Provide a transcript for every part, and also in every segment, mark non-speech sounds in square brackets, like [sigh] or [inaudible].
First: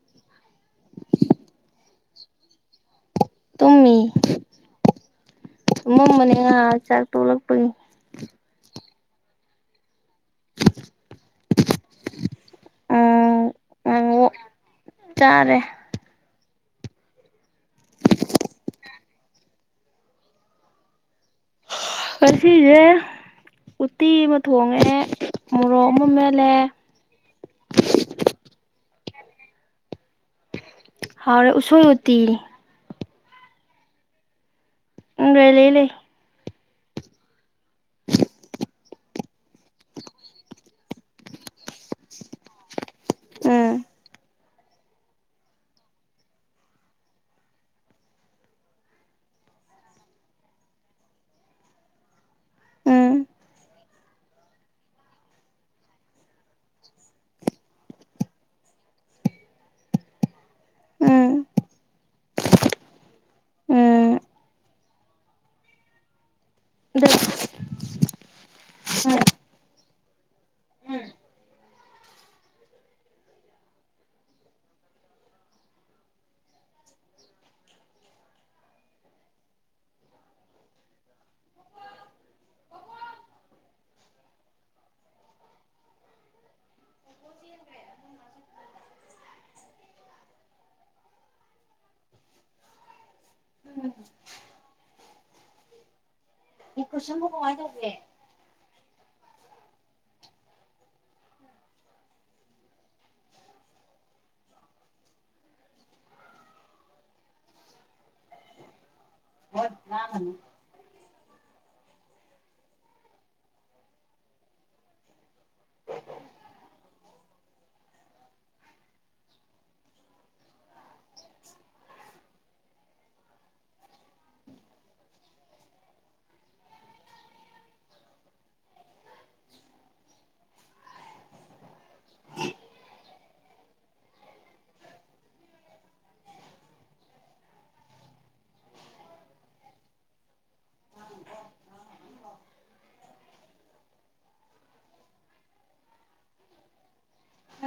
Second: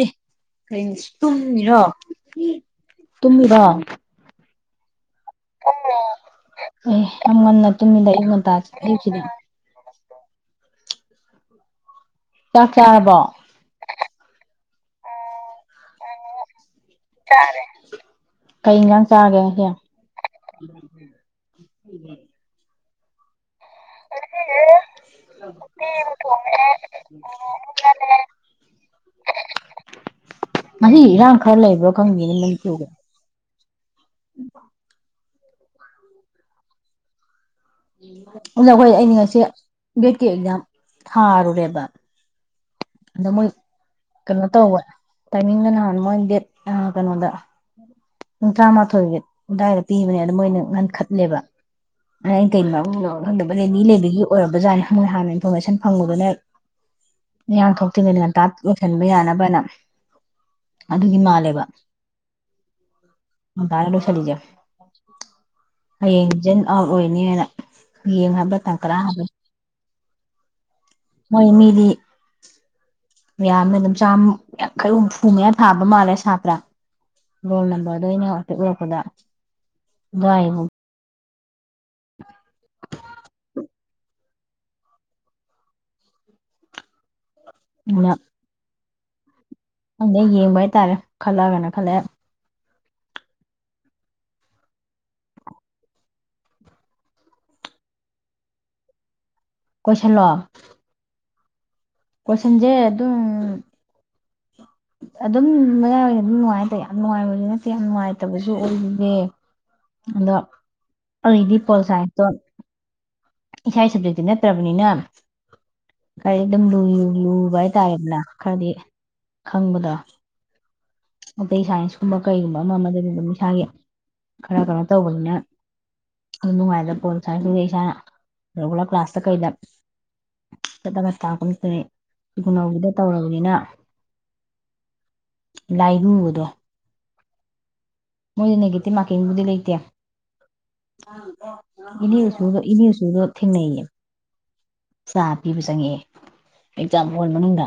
ꯑꯦ ꯀ ꯇꯨꯝꯃꯤꯔꯣ ꯇꯨꯝꯃꯤꯔꯣ ꯏꯃ ꯃꯅꯤ ꯉꯥ ꯆꯥꯛ ꯇꯣꯛꯂꯛꯄꯒꯤ ꯑꯩ ꯀꯅꯦ ꯀ ꯀꯥꯔꯕ ꯌꯥꯥꯔꯦ ꯀꯩ ꯏꯒꯥꯡ ꯆꯥꯒꯦ ꯍꯌꯥ ꯍꯔꯁꯤꯗꯦ ꯎꯇꯤ ꯑꯃ ꯊꯣꯡꯉꯦ ꯃꯣꯔꯣꯛ ꯑꯃ ꯃꯦꯜꯂꯦ ꯉ ꯏꯔꯥꯡ ꯈꯔ ꯂꯩꯕ꯭ꯔꯣ ꯎꯇꯤ ꯈꯪꯗꯦꯅ ꯅꯪ ꯆꯨꯒꯥ ꯎ ꯎꯝ ꯂꯩ ꯂꯩ ꯂꯩ ꯑꯗ ꯑꯩꯈꯣꯏ ꯑꯩꯅ ꯉꯁꯤ ꯦꯠꯀꯤ ꯑꯦꯛꯖꯥꯝ ꯊꯥꯔꯨꯔꯦꯕ ꯃ ꯎꯝ ꯀꯩꯅꯣ ꯇꯧꯕ ꯇꯥꯏꯃꯤꯡꯗ ꯅꯍꯥꯟ ꯃꯣꯏ ꯗꯦꯠ ꯀꯩꯅꯣꯗ ꯄꯨꯡ ꯇꯔꯥꯃꯥꯊꯣꯏ ꯑꯗꯨꯋꯥꯏꯗ ꯄꯤꯕꯅꯦꯗ ꯃꯣꯏꯅ ꯉꯟꯈꯠꯂꯦꯕꯩꯅ ꯀꯩꯅ ꯃꯔꯣ ꯎꯝ ꯈꯪꯗꯕꯅꯦ ꯃꯤ ꯂꯩꯕꯒꯤ ꯑꯣꯏꯔꯕꯖꯥꯠꯅꯦꯣꯏꯅ ꯍꯥꯟꯅ ꯏꯟꯐꯣꯔꯃꯦꯁꯟ ꯐꯪꯕꯗꯨꯅ ꯏꯌꯥꯥꯡ ꯊꯣꯛꯇ꯭ꯔꯤꯉꯩ ꯉꯟꯇꯥ ꯂꯣꯏꯁꯤꯟꯕ ꯌꯥꯅꯕꯅ ꯑꯗꯨꯒꯤ ꯎꯝ ꯃꯥꯜꯂꯦꯕ ꯇꯔ ꯂ ꯎꯝ ꯆꯂꯤꯖꯖ ꯑꯥꯎꯠ ꯑꯣꯏꯅꯤꯅ ꯌꯦ ꯍꯥꯕ ꯇꯪ ꯀ꯭ꯔ ꯍꯥꯏꯕ ꯃꯣꯏꯃꯤꯗꯤ ꯃꯌꯥꯝꯅ ꯑꯗꯨꯝ ꯆꯥꯝꯃꯨꯛ ꯈꯔꯨꯛ ꯐꯨꯉꯌꯥ ꯊꯥꯕ ꯃꯥꯜꯂꯦ ꯁꯥꯇ꯭ꯔꯥ ꯔꯣꯜ ꯅꯝꯕꯔꯗꯣ ꯑꯩꯅ ꯉꯐꯦ ꯎꯔꯛꯄꯗ ꯑꯗꯨꯋꯥꯏꯕꯨꯣ ꯎꯅ ꯍꯪꯗ ꯌꯦꯡꯕ ꯍꯥꯏꯇꯥꯔꯦ ꯈꯜꯂꯒꯅ ꯈꯜꯂꯦ ꯎꯝ ꯑꯩ ꯀ꯭ꯔꯤꯟ ꯒꯋꯥꯟ ꯇꯧꯂꯦ ꯀꯣꯏꯁꯂꯣ ꯀꯣꯏꯁꯟꯁꯦ ꯑꯗꯨꯝ ꯑꯗꯨꯝ ꯃꯌꯥꯏ ꯑꯗꯨꯝ ꯅꯨꯡꯉꯥꯏꯇꯦ ꯌꯥꯝ ꯅꯨꯡꯉꯥꯏꯕꯁꯨ ꯅꯠꯇꯦ ꯌꯥꯝ ꯅꯨꯡꯉꯥꯏꯇꯕꯁꯨ ꯑꯣꯏꯈꯤꯗꯦ ꯑꯗ ꯑꯩ ꯏꯗꯤ ꯄꯣꯜꯁꯥꯏꯠꯇꯣ ꯏꯁ ꯁꯕꯖꯦꯛꯇꯤ ꯅꯠꯇ꯭ꯔꯕꯅꯤꯅ ꯈꯔꯗꯤ ꯑꯗꯨꯝ ꯂꯨ ꯂꯨꯕ ꯍꯥꯏꯇꯥꯔꯦꯗꯅ ꯈꯔꯗꯤ ꯈꯪꯕꯗꯣ ꯑꯇꯩ ꯁꯥꯏꯟꯁꯀꯨꯝꯕ ꯀꯩꯒꯨꯝꯕ ꯑꯃ ꯑꯃꯗꯗꯤ ꯑꯗꯨꯝ ꯏꯁꯥꯒꯤ ꯈꯔ ꯀꯩꯅꯣ ꯇꯧꯕꯅꯤꯅ ꯑꯗꯨꯝ ꯅꯨꯡꯉꯥꯏꯗꯕ ꯄꯣꯜ ꯁꯥꯏꯟꯁꯇꯨꯗ ꯏꯁꯥꯅ ꯔꯤꯒꯨꯂꯔ ꯀ꯭ꯂꯥꯁꯇ ꯀꯩꯗ ꯆꯠꯂꯒ ꯇꯥꯛꯄꯠꯇꯅꯧꯗꯨꯗ ꯇꯧꯔꯕꯅꯤꯅ ꯂꯥꯏꯉꯨꯕꯗꯣ ꯃꯣꯏꯗꯤ ꯅꯦꯒꯦꯇꯤꯚ ꯃꯥꯔꯀꯤꯡꯕꯨꯗꯤ ꯂꯩꯇꯦ ꯏꯅꯦꯆ ꯏꯅꯦ ꯍꯆꯗꯣ ꯊꯦꯡꯅꯩꯌꯦ ꯆꯥ ꯄꯤꯕ ꯆꯪꯉꯛꯑꯦ ꯆꯝꯕꯣꯜ ꯃꯅꯨꯡꯗ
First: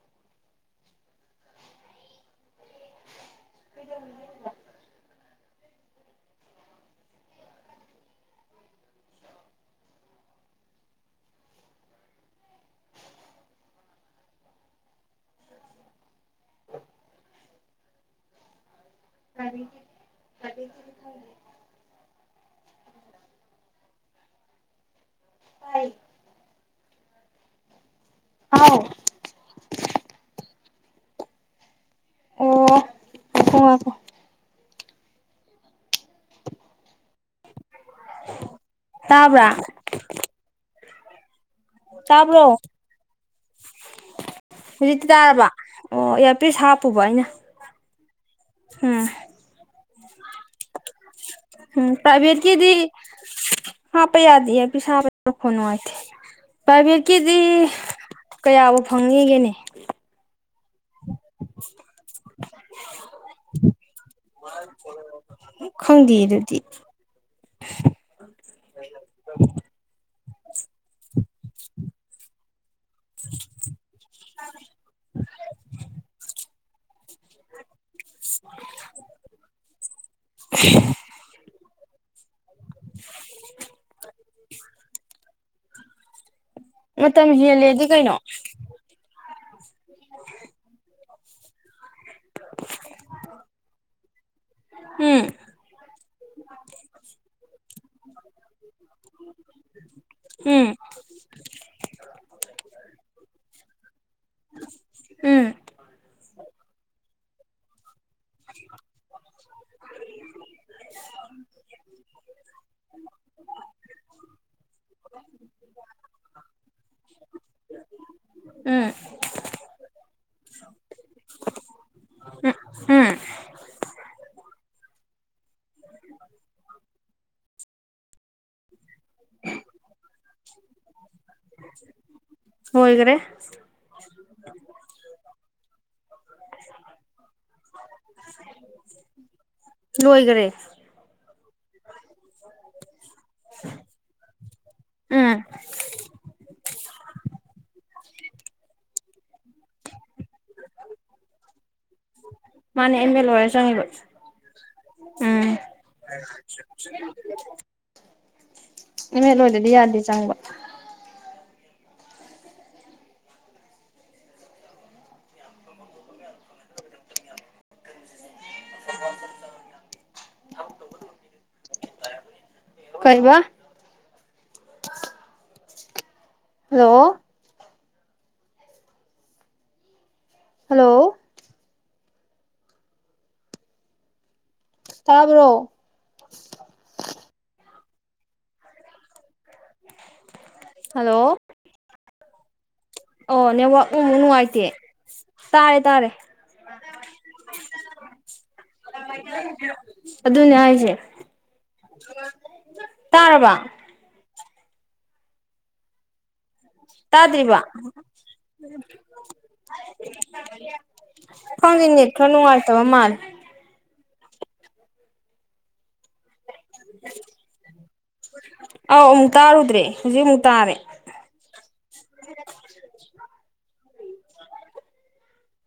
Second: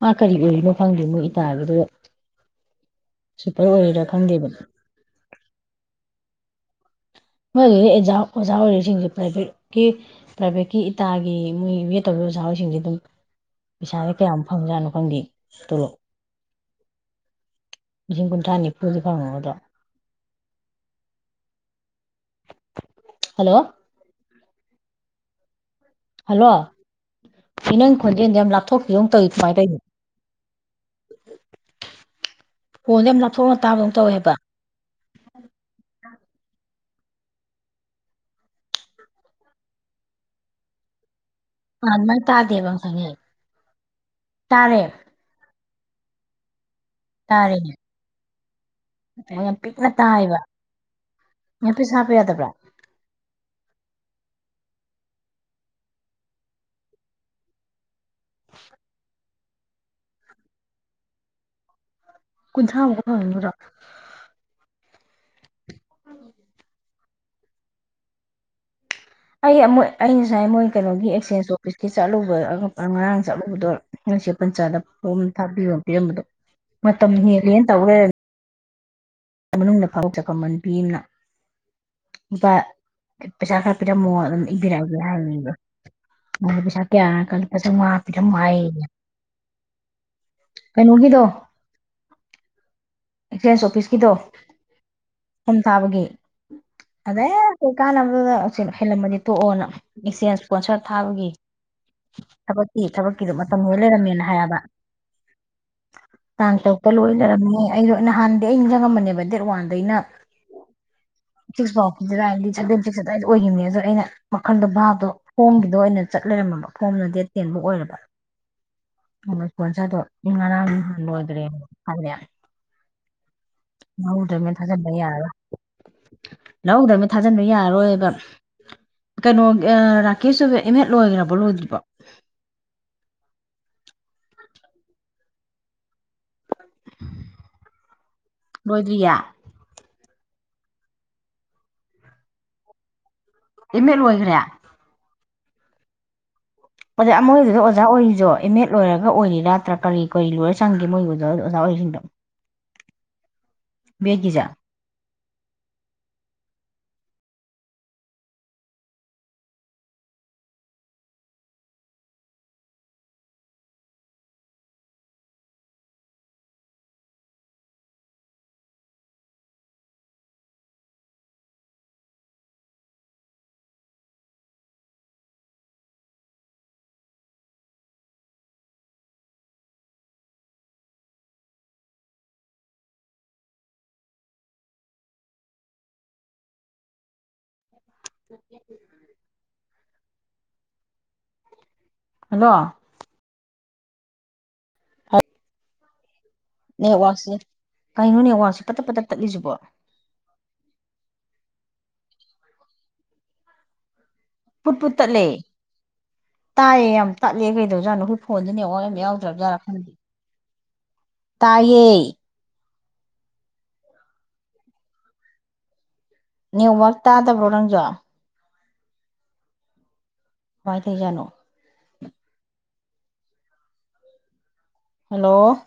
ꯃꯥ ꯀꯔꯤ ꯑꯣꯏꯔꯤꯅꯣ ꯐꯪꯗ꯭ꯔꯤꯃꯣ ꯏꯇꯥꯒꯤꯗꯨ ꯁꯨꯄꯔ ꯑꯣꯏꯔꯦꯔꯥ ꯈꯪꯗꯦꯕ ꯃꯣꯏꯒꯤ ꯑꯣꯖꯥ ꯑꯣꯏꯔꯤꯁꯤꯡꯁꯦ ꯄ꯭ꯔꯥꯏꯚꯦꯠꯀꯤ ꯄ꯭ꯔꯥꯏꯚꯦꯠꯀꯤ ꯏꯇꯥꯒꯤ ꯃꯣꯏ ꯇꯧ ꯑꯣꯖꯥ ꯍꯔꯤꯁꯤꯡꯁ ꯑꯗꯨꯝ ꯄꯩꯁꯥꯥꯁ ꯀꯌꯥꯃꯨꯛ ꯐꯪꯖ꯭ꯔꯥꯠꯅꯣ ꯈꯪꯗꯦ ꯇꯣꯂꯣ ꯃꯤꯁꯤꯡ ꯀꯨꯟ ꯊꯅꯤ ꯄꯨꯖꯤ ꯐꯥꯉꯗꯣ ꯊ ꯍꯜꯂꯣ ꯍ ꯍꯜꯂꯣ ꯐꯅꯪ ꯍꯣꯟꯖꯦꯟꯗꯤ ꯌꯥꯝ ꯍꯥꯎ ꯂꯥꯊꯣꯛꯄꯤꯈꯤꯕꯣꯧ ꯇꯧꯋ ꯀꯃꯥꯏ ꯑꯣ ꯇꯧꯅꯦ ꯍꯅꯦ ꯑꯊꯣꯛ ꯉꯥꯏꯈꯣ ꯉꯇꯥꯕ ꯉꯥꯏꯈꯣ ꯑꯃ ꯇꯧꯋꯦꯕ ꯍ ꯇꯥꯕ꯭ꯔꯥ ꯑ ꯃꯥ ꯇꯥꯕ꯭ꯔꯣ ꯇꯥꯗꯦꯕ ꯁꯉꯦ ꯇꯥꯔꯦ ꯍꯧꯖꯤꯛꯇꯤ ꯇꯥꯔꯕ ꯑꯣ ꯏꯔ ꯄ ꯍꯥꯞ ꯄꯨꯕꯥꯏꯩꯅ ꯉ ꯇꯥꯏ ꯏꯕ ꯎꯝ ꯇꯥꯏꯕꯠꯀꯤꯗꯤ ꯍꯥ ꯄ ꯌꯥꯗ ꯄꯤꯁꯥꯕꯣꯅꯦ ꯐꯔ ꯀꯗꯤ ꯀꯌꯥꯕꯨ ꯐꯪꯉꯤꯒꯦꯅꯦ [unintelligible] ꯀꯟꯁ ꯑ ꯀ ꯍꯥꯏꯨꯔ ꯃ ꯈꯪꯗꯦ ꯑꯗꯨꯗꯤ inaudible ꯑꯩ ꯑꯩ ꯉꯁꯥꯏ ꯃꯣꯏ ꯀꯩꯅꯣꯒꯤ ꯑꯦꯛꯁꯦꯟꯁ ꯆꯣꯐꯤꯁꯀꯤ ꯆꯠꯂꯨꯕ ꯉꯔꯥꯡ ꯆꯥꯛꯂꯨꯕꯗꯣ ꯉꯁꯤꯦꯄꯟꯆꯥꯗ ꯐꯣꯝ ꯊꯥꯕꯤꯌꯣ ꯄꯤꯔꯝꯕꯗꯣ ꯃꯝ ꯌꯦꯟ ꯇ inaudible ꯃꯅꯨꯡꯗ ꯐꯥꯎ ꯆꯈꯃꯟ ꯄꯤꯅ ꯂꯨꯄꯥ ꯄꯩꯁꯥ ꯈꯔ ꯄꯤꯔꯝꯃꯣ ꯑꯗꯨꯝ ꯏꯕꯤꯔꯛꯑꯒꯦ ꯍꯥꯏꯅꯤꯡꯗ ꯅ ꯄꯩꯁꯥ ꯃꯇꯝ ꯀꯌꯥ ꯂꯨꯄꯥ ꯍꯦꯜꯂꯦꯗꯤ ꯆꯥꯃꯉꯥ ꯀꯩꯅꯣ ꯄꯤꯊꯪ ꯍꯥꯏꯌꯦ ꯀꯩꯅꯣꯒꯤꯗꯣ ꯑꯦꯛꯆꯦꯟꯁ ꯑꯣꯐꯤꯁꯀꯤꯗꯣ ꯎꯝ ꯐꯨꯝ ꯊꯥꯕꯒꯤ ꯑꯗꯩ ꯍꯧꯖꯤꯣꯏ ꯀꯥꯟꯅꯕꯗꯨꯗ ꯍꯦꯜꯂꯝꯃꯗꯤ ꯇꯣꯛꯑꯣꯅ ꯑꯦꯛꯆꯦꯟꯁ ꯎꯝ ꯏꯁꯄꯣꯟꯁꯔ ꯊꯥꯕꯒꯤ ꯊꯕꯛꯀꯤ ꯊꯕꯛꯀꯤꯗꯣ ꯃꯇꯝꯗꯨꯔ ꯂꯩꯔꯝꯃꯦꯅ ꯍꯥꯏꯕ ꯎꯝ ꯇꯥꯡ ꯇꯔꯨꯛꯇ ꯂꯣꯏ ꯌꯥ ꯑꯩꯩꯅ ꯑꯩꯅ ꯍꯥꯟꯅꯗꯤ ꯑꯩ ꯅꯤꯡꯁꯤꯡꯉꯝꯕꯅꯦꯕ ꯗꯦꯠ ꯋꯥꯟꯗ ꯑꯩꯅ ꯁꯤꯛꯁ ꯐꯥꯎꯁꯤꯗꯗꯤ ꯁꯕꯦꯟ ꯁꯤꯛꯁ ꯑꯗꯨꯋꯥꯏꯗ ꯑꯣꯏꯈꯤꯕꯅꯦ ꯑꯗꯣ ꯑꯩꯅ ꯃꯈꯟꯗꯣ ꯚꯥꯕꯗꯣ ꯐꯣꯝꯒꯤꯗꯣ ꯑꯣꯏꯅ ꯆꯠ ꯂꯩꯔꯝꯃꯕ ꯐꯣꯝꯅ ꯗꯦꯠ ꯇꯦꯟꯐꯧ ꯑꯣꯏꯔꯕ ꯎꯝ ꯃ ꯐꯣꯟꯁꯗꯣ ꯏꯉ ꯍꯗꯔꯦ ꯀꯌꯥ ꯎꯝ ꯂꯧꯍꯧꯗꯕꯅ ꯊꯥꯖꯤꯟꯕ ꯌꯥꯔꯔꯣꯏ ꯂꯧꯍꯧꯗꯕꯅ ꯊꯥꯖꯟꯕ ꯌꯥꯔꯔꯣꯏꯕ ꯀꯩꯅꯣ ꯔꯥꯀꯦꯁꯁꯨ ꯏꯃꯦꯠ ꯂꯣꯏꯈ꯭ꯔꯕ ꯍꯂꯣ ꯑꯣꯏꯗꯤꯄꯥ inaudible ꯂꯣꯏꯗ꯭ꯔꯤꯌꯦ inaudible ꯂꯣꯏꯒꯔꯦ꯫ ꯄꯨꯟꯅꯥ ꯂꯣꯏꯒꯔ꯭ꯦ? ꯎꯝ꯫ ꯑꯣꯖꯥ ꯃꯣꯏꯗꯨꯗ ꯑꯣꯖꯥ ꯑꯣꯏꯔꯤꯖꯣ ꯑꯦꯝ ꯑꯦꯗ ꯂꯣꯏꯔꯒ ꯑꯣꯏꯔꯤ ꯅꯠꯇ꯭ꯔꯥ ꯀꯔꯤ? ꯀꯔꯤ ꯂꯣꯏꯔ ꯆꯪꯒꯦ ꯃꯣꯏꯒꯤ ꯑꯣꯖꯥ ꯑꯣꯏꯔꯤꯁꯤꯡꯗꯣ ꯃꯥꯅꯦ ꯑꯦꯝ ꯑꯦ ꯂꯣꯏꯔ ꯆꯪꯉꯤꯕ ꯕꯦꯠꯀꯤꯁꯦ? ꯎꯝ꯫ [unintelligible] ꯂꯣꯏꯗꯗꯤ ꯌꯥꯗꯦ ꯆꯪꯕ꯫ ꯀꯩꯕꯥ? ꯍꯜꯂꯣ! ꯍꯜꯂꯣ! ꯇꯥꯕ꯭ꯔꯣ? [unintelligible] ꯍꯜꯂꯣ! ꯍꯜꯂꯣ! ꯑꯣ ꯅꯦꯠꯋꯔꯀ ꯅꯨꯉꯥꯏꯇꯦ꯫ ꯇꯥꯔꯦ - ꯇꯥꯔꯦ꯫ ꯅꯦꯠꯋꯥꯛꯁꯦ ꯀꯩꯅꯣ ꯅꯦꯠꯋꯥꯛꯁꯦ ꯄꯇꯞ- ꯄꯇꯞ ꯇꯠꯂꯤꯁꯤꯕꯣ? ꯑꯗꯨꯅꯦ ꯍꯥꯏꯁꯦ ꯇꯥꯔꯕ ꯄꯨꯠ ꯄꯨꯠ ꯇꯠꯂꯦ ꯇꯥꯏꯌꯦ ꯌꯥꯝ ꯇꯠꯂꯦ ꯇꯥꯗ꯭ꯔꯤꯕ ꯀꯩꯗꯧꯖꯥꯠꯅꯣ ꯈꯣꯏ ꯐꯣꯟꯁꯦ ꯅꯦꯠꯋꯥꯛ ꯌꯥꯝ ꯌꯥꯎꯗ꯭ꯔꯕꯖꯥꯠꯥ ꯈꯪꯗꯦ ꯈꯪꯗꯦ ꯇꯥꯏꯌꯦ ꯅꯦꯠ ꯈꯔ ꯅꯨꯪꯉꯥꯏ ꯇꯕ ꯃꯥꯜꯂꯦ ꯅꯦꯠꯋꯥꯛ ꯇꯥꯗꯕ꯭ꯔꯣ ꯅꯪꯖꯨ ꯑꯧ ꯑꯃꯨꯛ ꯇꯥꯔꯨꯗ꯭ꯔꯦ ꯍꯧꯖꯤꯛ ꯑꯃꯨꯛ ꯇꯥꯔꯦ ꯀꯃꯥꯏ ꯇꯩꯏꯖꯠꯅꯣ [inaudible] ꯍꯜꯂꯣ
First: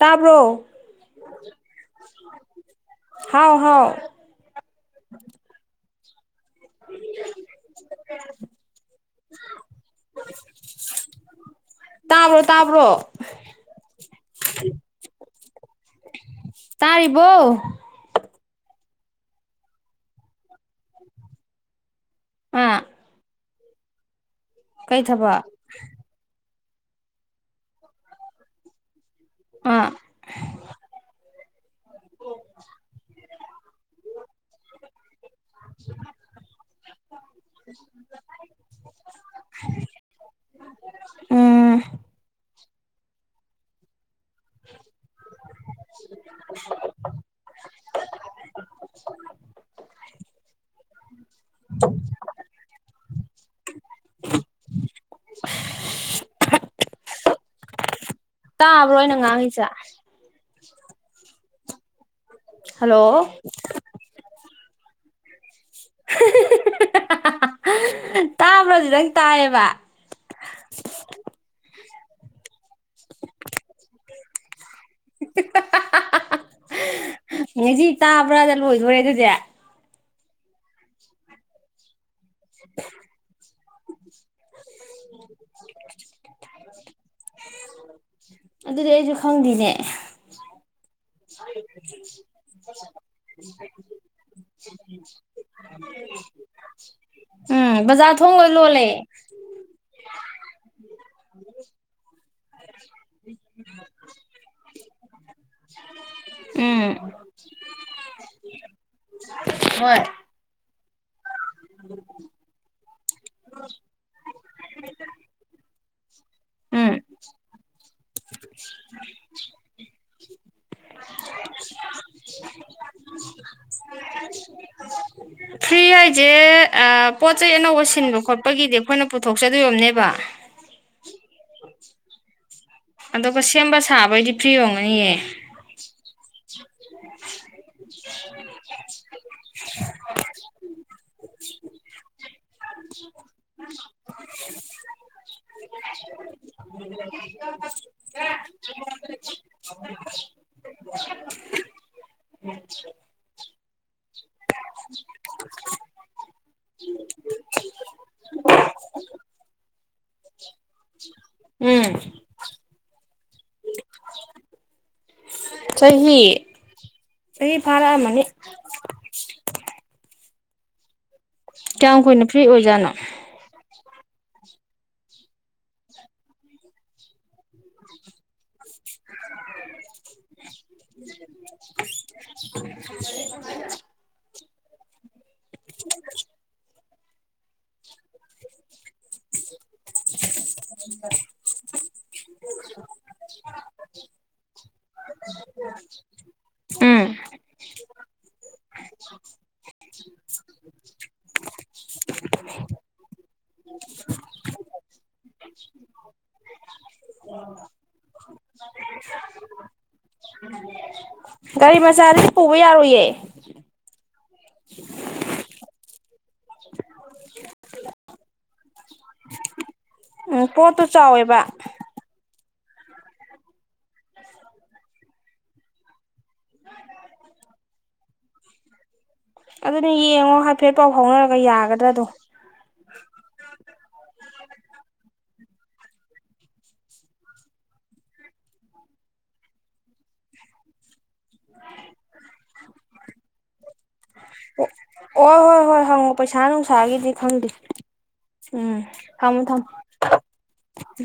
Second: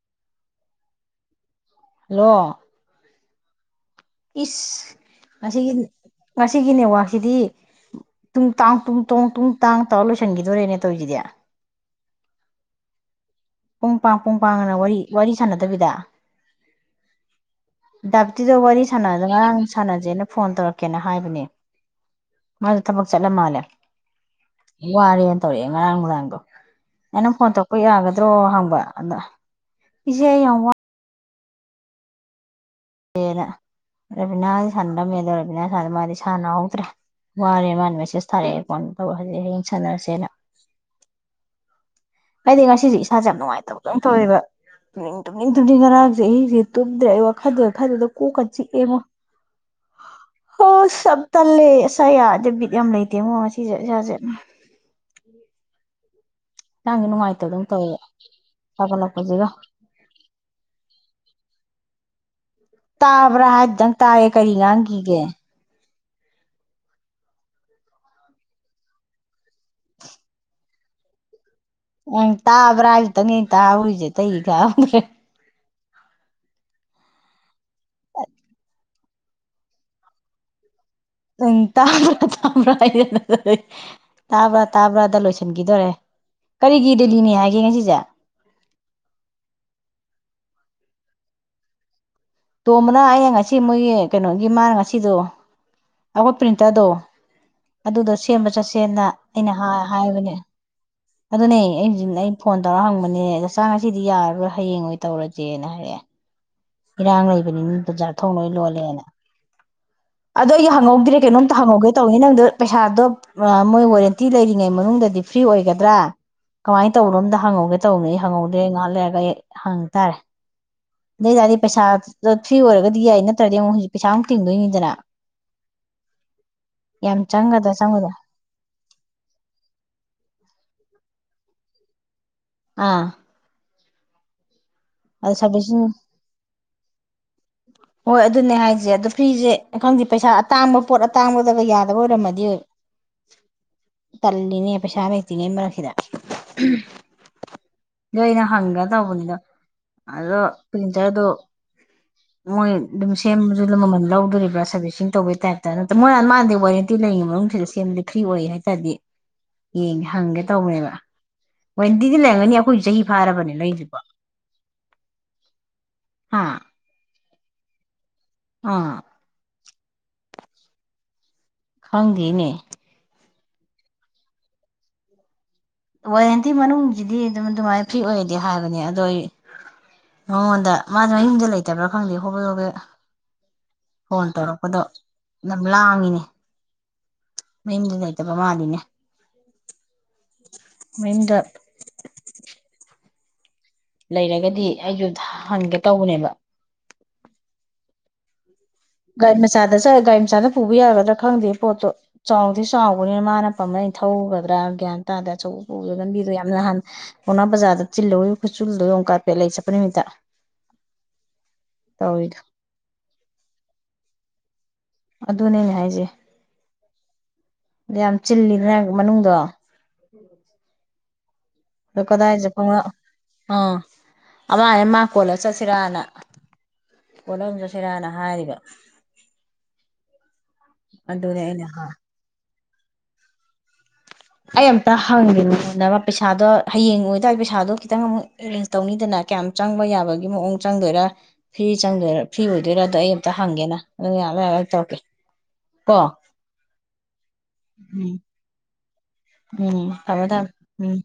ꯇꯥꯕ꯭ꯔꯣ ꯍꯦꯜꯂꯣ ꯍꯥꯎ ꯍꯥꯎ ꯉꯁꯤꯒꯤ ꯉꯁꯤꯒꯤ ꯅꯦꯠꯋꯥꯛꯁꯤꯗꯤ ꯇꯨꯡ ꯇꯥꯡ ꯇꯨꯡ ꯇꯨꯡ ꯇꯥꯡ ꯇꯥꯔ ꯂꯣꯏꯁꯤꯟꯈꯤꯗꯣꯔꯦꯅꯦ ꯇꯧꯔꯤꯁꯤꯗꯤ ꯇꯥꯕ꯭ꯔꯣ - ꯇꯥꯕ꯭ꯔꯣ ꯄꯨꯡ ꯄꯥꯡ ꯄꯨꯡ ꯄꯥꯡꯅ ꯋꯥꯔꯤ ꯋꯥꯔꯤ ꯁꯥꯟꯅꯗꯕꯤꯗ ꯇꯥꯔꯤꯕꯣ ꯗꯥꯕꯤꯇꯤꯗꯣ ꯋꯥꯔꯤ ꯁꯥꯟꯅꯗ ꯉꯔꯥꯡ ꯁꯥꯟꯅꯖꯦꯅ ꯐꯣꯟ ꯇꯧꯔꯛꯀꯦꯅ ꯍꯥꯏꯕꯅꯦ ꯃꯗꯣ ꯑꯥ ꯊꯕꯛ ꯆꯠꯂꯥ ꯃꯥꯜꯂꯦ ꯀꯩ ꯋꯥꯔꯦꯅ ꯊꯕꯛ ꯇꯧꯔꯛꯑꯦ ꯉꯔꯥꯡ ꯅꯨꯡꯗꯥꯥꯡꯗꯣ ꯑꯩꯅ ꯐꯣꯟ ꯇꯧꯔꯛꯄ ꯌꯥꯒꯗ꯭ꯔꯣ ꯍꯪꯕ ꯑꯗ ꯑꯥ ꯏꯆꯦ ꯑꯩ ꯌꯥꯝ ꯋꯥ ꯔꯦꯅ ꯔꯦꯕꯤꯅꯥ ꯁꯥꯟꯅꯔꯝꯃꯦ ꯑꯗꯣ ꯔꯦꯕꯤꯅꯥ ꯁꯥꯟ ꯃꯥꯗꯤ ꯁꯥꯟꯅꯍꯧꯗ꯭ꯔꯦ ꯋꯥꯔꯦ ꯃꯥꯅ ꯃꯦꯁꯦꯁ ꯊꯥꯔꯛꯑꯦ ꯀꯅ ꯇꯧꯕ ꯍꯧꯖꯤꯛ ꯍꯌꯦꯡ ꯁꯥꯟꯅꯔꯁꯦꯅ ꯎꯝ ꯀꯩꯗꯤ ꯉꯁꯤꯁꯦ ꯏꯁꯥꯁꯦ ꯌꯥꯝ ꯅꯨꯡꯉꯥꯏꯇꯕ ꯇꯣꯏꯑꯕ ꯇꯨꯝꯅꯤꯡ ꯇꯨꯝꯅꯤꯡ ꯉꯔꯥꯡꯁꯦ ꯑꯩꯁꯦ ꯇꯨꯝꯗ꯭ꯔꯦ ꯑꯩ ꯋꯥꯈꯜꯗ ꯈꯟꯕꯗ ꯀꯣꯛꯀ ꯆꯤꯛꯑꯦ ꯉꯣ ꯑꯁ ꯌꯥꯝ ꯇꯜꯂꯦ ꯑꯥ ꯌꯥꯗꯦ ꯕꯤꯠ ꯌꯥꯝ ꯂꯩꯇꯦꯉꯣ ꯉꯁꯤꯁꯦ ꯏꯁꯥꯁꯦ ꯍꯛꯆꯥꯡꯁꯦ ꯅꯨꯡꯉꯥꯏꯇꯕꯗꯧ ꯇꯧꯋꯦꯕ ꯇꯥꯕ꯭ꯔꯣ ꯑꯩꯅ ꯁꯥꯒꯠꯂꯛꯄꯁꯤꯒ ꯉꯥꯡꯉꯤꯁꯦ ꯍꯜꯂꯣ ꯇꯥꯕ꯭ꯔꯥ ꯍꯥꯏꯗꯨꯗ ꯇꯥꯏꯌꯦ ꯀꯔꯤ ꯉꯥꯡ ꯒꯤꯒꯦ ꯇꯥꯕ꯭ꯔꯥꯗꯨꯗꯪ ꯇꯥꯏꯌꯦꯕ [unintelligible] ꯎꯝ ꯇꯥꯕ꯭ꯔꯥ ꯍꯥꯏꯕꯇꯪꯅꯤ ꯑꯩ ꯇꯥꯍꯧꯔꯤꯁꯦ ꯑꯇꯩ [unintelligible] [unintelligible] [unintelligible] ꯅꯦꯖꯤ ꯇꯥꯕ꯭ꯔꯥꯗ ꯂꯣꯏꯗꯣꯔꯦ ꯑꯗꯨꯗꯤ ꯎꯝ [unintelligible] [unintelligible] ꯇꯥꯕ꯭ꯔꯥ ꯇꯥꯕ꯭ꯔꯥꯗ ꯂꯣꯏꯁꯤꯟꯈꯤꯗꯣꯔꯦ ꯀꯔꯤꯒꯤ ꯗꯦꯜꯂꯤꯅꯤ ꯍꯥꯏꯒꯦ ꯉꯁꯤꯁꯦ ꯑꯗꯨꯗꯤ ꯑꯩꯁꯨ ꯈꯪꯗꯦꯅꯦ ꯇꯣꯝꯕꯅ ꯑꯩꯅ ꯉꯁꯤ ꯃꯣꯏꯒꯤ ꯀꯩꯅꯣꯒꯤ ꯃꯥꯅ ꯉꯁꯤꯗꯣ ꯑꯈꯣꯏ ꯄ꯭ꯔꯤꯟꯇꯔꯗꯣ ꯎꯝ ꯑꯗꯨꯗꯣ ꯕꯖꯥꯔ ꯊꯣꯡ ꯂꯣꯏ ꯁꯦꯝꯕ ꯂꯣꯜꯂꯦ ꯆꯠꯁꯦꯅ ꯑꯩꯅ ꯍꯥꯏ ꯍꯥꯏꯕꯅꯦ ꯑꯗꯨꯅꯦ ꯑꯩ ꯍꯧꯖꯤꯛ ꯑꯩ ꯐꯣꯟ ꯇꯧꯔ ꯍꯪꯕꯅꯦ ꯆꯥ ꯉꯁꯤꯗꯤ ꯌꯥꯔꯔꯣꯏ ꯍꯌꯦꯡꯉꯣꯏ ꯇꯧꯔꯁꯦꯅ ꯍꯥꯏꯔꯛꯑꯦ ꯎꯝ ꯏꯔꯥꯡ ꯂꯩꯕꯅꯤ ꯃꯤ ꯕꯖꯥꯔ ꯊꯣꯡ ꯂꯣꯏ ꯂꯣꯟ ꯂꯦꯅ ꯍꯣꯏ ꯑꯩ ꯍꯪꯍꯧꯗ꯭ꯔꯦ ꯀꯩꯅꯣꯝꯇ ꯍꯪꯍꯧꯒꯦ ꯇꯧꯅꯤ ꯅꯪꯗꯣ ꯄꯩꯁꯥꯗꯣ ꯃꯣꯏ ꯋꯥꯔꯦꯟꯇꯤ ꯂꯩꯔꯤꯉꯩ ꯃꯅꯨꯡꯗꯗꯤ ꯐ꯭ꯔꯤ ꯑꯣꯏꯒꯗ꯭ꯔꯥ ꯀꯃꯥꯏꯅ ꯎꯝ ꯇꯧꯕꯅꯣꯝꯇ ꯍꯪꯍꯧꯒꯦ ꯇꯧꯅꯤ ꯑꯩ ꯍꯪꯍꯧꯗ꯭ꯔꯦ ꯉꯥꯏꯍꯥꯛ ꯂꯩꯔꯒ ꯑꯩ ꯍꯪꯉ ꯇꯥꯔꯦ ꯑꯗꯨꯏꯇꯥꯗꯤ ꯄꯩꯁꯥ ꯐ꯭ꯔꯤ ꯑꯣꯏꯔꯒꯗꯤ ꯌꯥꯏ ꯅꯠꯇ꯭ꯔꯗꯤ ꯑꯃꯨꯛ ꯍꯧꯖꯤꯛ ꯄꯩꯁꯥꯃꯨꯛ ꯇꯤꯡꯗꯣꯏꯅꯤꯗꯅ ꯁꯤ ꯍꯥꯏꯁꯦ ꯌꯥꯝ ꯄꯣꯠꯆꯩ ꯆꯪꯒꯗ꯭ꯔꯥ ꯑꯅꯧꯕ ꯆꯪꯉꯣꯏꯗ꯭ꯔꯥ ꯁꯤꯟꯕ ꯈꯣꯠꯄꯒꯤꯗꯤ ꯑꯩꯈꯣꯏꯅ ꯄꯨꯊꯣꯛꯆꯗꯣꯏ ꯑꯣꯏꯔꯝꯅꯦꯕ ꯑꯥ ꯑꯗꯨꯒ ꯁꯦꯝꯕ ꯁꯕꯩꯗꯤ ꯐ꯭ꯔꯤ ꯑꯣ [unintelligible] ꯍꯣꯏ ꯑꯗꯨꯅꯦ ꯍꯥꯏꯁꯦ ꯑꯗꯣ ꯐꯔꯤꯁꯦ ꯈꯪꯗꯦ ꯄꯩꯁꯥ ꯑꯇꯥꯡꯕ ꯄꯣꯠ ꯑꯇꯥꯡꯕꯗꯒ ꯌꯥꯗꯕ ꯑꯣꯏꯔꯝꯃꯗꯤ ꯇꯜꯂꯤꯅꯦ ꯄꯩꯁꯥ ꯂꯩꯇ꯭ꯔꯤꯉꯩ ꯃꯔꯛꯁꯤꯗ ꯑꯣ ꯑꯩꯅ ꯍꯪꯒ ꯇꯧꯕꯅꯤꯗꯣ ꯑꯗꯣ ꯄ꯭ꯔꯤꯟꯇꯔꯗꯣ ꯃꯣꯏ ꯑꯗꯨꯝ ꯁꯦꯝꯕꯁꯨ ꯑꯗꯨꯝ ꯃꯃꯟ ꯂꯧꯗꯣꯔꯤꯕ꯭ꯔꯥ ꯁꯥꯔꯕꯤꯁꯤꯡ ꯇꯧꯕꯩ ꯇꯥꯏꯞꯇ ꯅ꯭ꯔ ꯃꯣꯏꯅ ꯃꯥꯥꯟꯗꯤ ꯋꯥꯔꯦꯟꯇꯤ ꯂꯩꯔꯤꯉꯩ ꯃꯅꯨꯡꯁꯤꯗ ꯁꯦꯝꯗꯤ ꯐ꯭ꯔꯤ ꯑꯣꯏ ꯍꯥꯏ ꯇꯥꯔꯗꯤ ꯌꯦꯡꯉꯦ ꯍꯪꯒꯦ ꯇꯧꯕꯅꯦꯕ ꯎꯝ ꯋꯥꯔꯦꯟꯇꯤꯗꯤ ꯂꯩꯔꯝꯒꯅꯤ ꯑꯩꯈꯣꯏ ꯆꯍꯤ ꯐꯥꯔꯕꯅꯦ ꯂꯩꯔꯤꯕꯣ ꯆꯍꯤ ꯍꯥ ꯆꯍꯤ ꯐꯥꯔꯛꯑꯃꯅꯤ ꯑꯥ ꯀꯌꯥꯝ ꯀꯨꯏꯅ ꯐ꯭ꯔꯤ ꯈꯪꯗꯦꯅꯦ ꯑꯣꯏꯖꯥꯠꯅꯣ ꯋꯥꯔꯦꯟꯇꯤ ꯃꯅꯨꯡꯁꯤꯗꯤ ꯑꯗꯨꯝ ꯑꯗꯨꯃꯥꯏꯅ ꯐ꯭ꯔꯤ ꯑꯣꯏꯔꯗꯤ ꯍꯥꯏꯕꯅꯤ ꯑꯗꯣ ꯑꯩ ꯃꯉꯣꯟꯗ ꯃꯥꯁꯨ ꯃꯌꯨꯝꯗ ꯂꯩꯇꯕ꯭ꯔꯥ ꯈꯪꯗꯦ ꯍꯣꯕꯦ ꯍꯣꯕꯦ ꯐꯣꯟ ꯇꯧꯔꯛꯑꯣ ꯑꯗꯣ ꯌꯥꯝ ꯂꯥꯉꯤꯅꯦ ꯃꯌꯨꯝꯗ ꯂꯩꯇꯕ ꯃꯥꯜꯂꯤꯅꯦ ꯃꯥꯌꯨꯝꯗ ꯂꯩꯔꯒꯗꯤ ꯑꯩꯁꯨ ꯍꯟꯒꯦ ꯇꯧꯕꯅꯦꯕ ꯎꯝ ꯒꯥꯔꯤ ꯃꯆꯥꯗ ꯆ ꯒꯥꯔꯤ ꯃꯆꯥꯗ ꯄꯨꯕ ꯌꯥꯒꯗ꯭ꯔꯥ ꯈꯪꯗꯦ ꯄꯣꯠꯇꯣ ꯆꯥꯎꯗꯤ ꯆꯥꯎꯕꯅꯤꯅ ꯃꯥꯅ ꯄꯝꯕꯂ ꯑꯩꯅ ꯊꯧꯒꯗ꯭ꯔꯥ ꯒ꯭ꯌꯥꯟ ꯇꯥꯗ ꯑꯆꯧꯕ ꯄꯨꯕꯗꯣ ꯂꯝꯕꯤꯗꯣ ꯌꯥꯝ ꯅꯍꯥꯟ ꯄꯥꯎꯅꯥ ꯕꯖꯥꯔꯗ ꯆꯤꯜꯍꯧꯋ ꯈꯨꯠꯆꯨꯜꯗꯣ ꯌꯦꯨꯛ ꯀꯥꯔꯄꯦꯠ ꯂꯩ ꯆꯠꯄ ꯅꯨꯃꯤꯠꯇ ꯒꯥꯔꯤ ꯃꯆꯥꯗꯤ ꯇꯧꯔꯤꯗꯣ ꯄꯨꯕ ꯌꯥꯔꯣꯏꯌꯦ ꯑꯗꯨꯅꯦ ꯑꯩꯟ ꯍꯥꯏꯁꯦ ꯌꯥꯝ ꯆꯤꯜꯂꯤꯗꯅ ꯃꯅꯨꯡꯗꯣ ꯎꯝ ꯄꯣꯠꯇ ꯆꯥꯎꯋꯦꯕ ꯀꯗꯥꯏꯗ ꯈꯅ ꯑꯥ ꯑꯃ ꯑꯃ ꯀꯣꯜꯂ ꯆꯠꯁꯤꯔꯅ ꯀꯣꯜꯂ ꯆꯠꯁꯤꯔꯅ ꯍꯥꯏꯔꯤꯕ ꯑꯗꯨꯅꯦ ꯌꯦꯡꯉꯣ ꯍꯥꯏꯐꯦꯠ ꯄꯥꯎ ꯐꯥꯎꯅꯔꯒ ꯑꯗꯨꯅꯦ ꯑꯩꯅ ꯍꯥ ꯌꯥꯒꯗ꯭ꯔꯥꯗꯣ [inaudible] ꯑꯩ ꯑꯃꯝꯇ ꯍꯪꯒꯦꯅꯨꯅꯕ ꯄꯩꯁꯥꯗꯣ ꯍꯌꯦꯡ ꯑꯣꯏꯇꯥꯗꯤ ꯄꯩꯁꯥꯗꯣ ꯈꯤꯇꯪ ꯑꯃꯨꯛ ꯑꯦꯔꯦꯟꯖ ꯇꯧꯅꯤꯗꯅ ꯀꯌꯥꯝ ꯆꯪꯕ ꯌꯥꯕꯒꯤ ꯃꯑꯣꯡ ꯆꯪꯗꯣꯏꯔꯥ ꯐ꯭ꯔꯤ ꯆꯪꯗꯣꯏꯔ ꯐ꯭ꯔꯤ ꯑꯣꯏꯗꯣꯏꯔ ꯑꯗꯣ ꯑꯩ ꯑꯃꯝꯇ ꯍꯪꯒꯦꯅ ꯑꯗꯨ ꯑꯩ ꯉꯥꯏꯍꯥꯛ ꯂꯩꯔ꯭ꯒ ꯇꯧꯔꯛꯀꯦ ꯑꯣ ꯍꯣꯏ ꯍꯣꯏ ꯀꯣ ꯍꯪꯉꯣ ꯄꯩꯁꯥ ꯅꯨꯡꯁꯥꯒꯤꯗꯤ ꯎꯝ ꯊꯝ ꯊꯝ ꯑ ꯊꯝꯃꯦ ꯊꯝꯃꯦ ꯎꯝ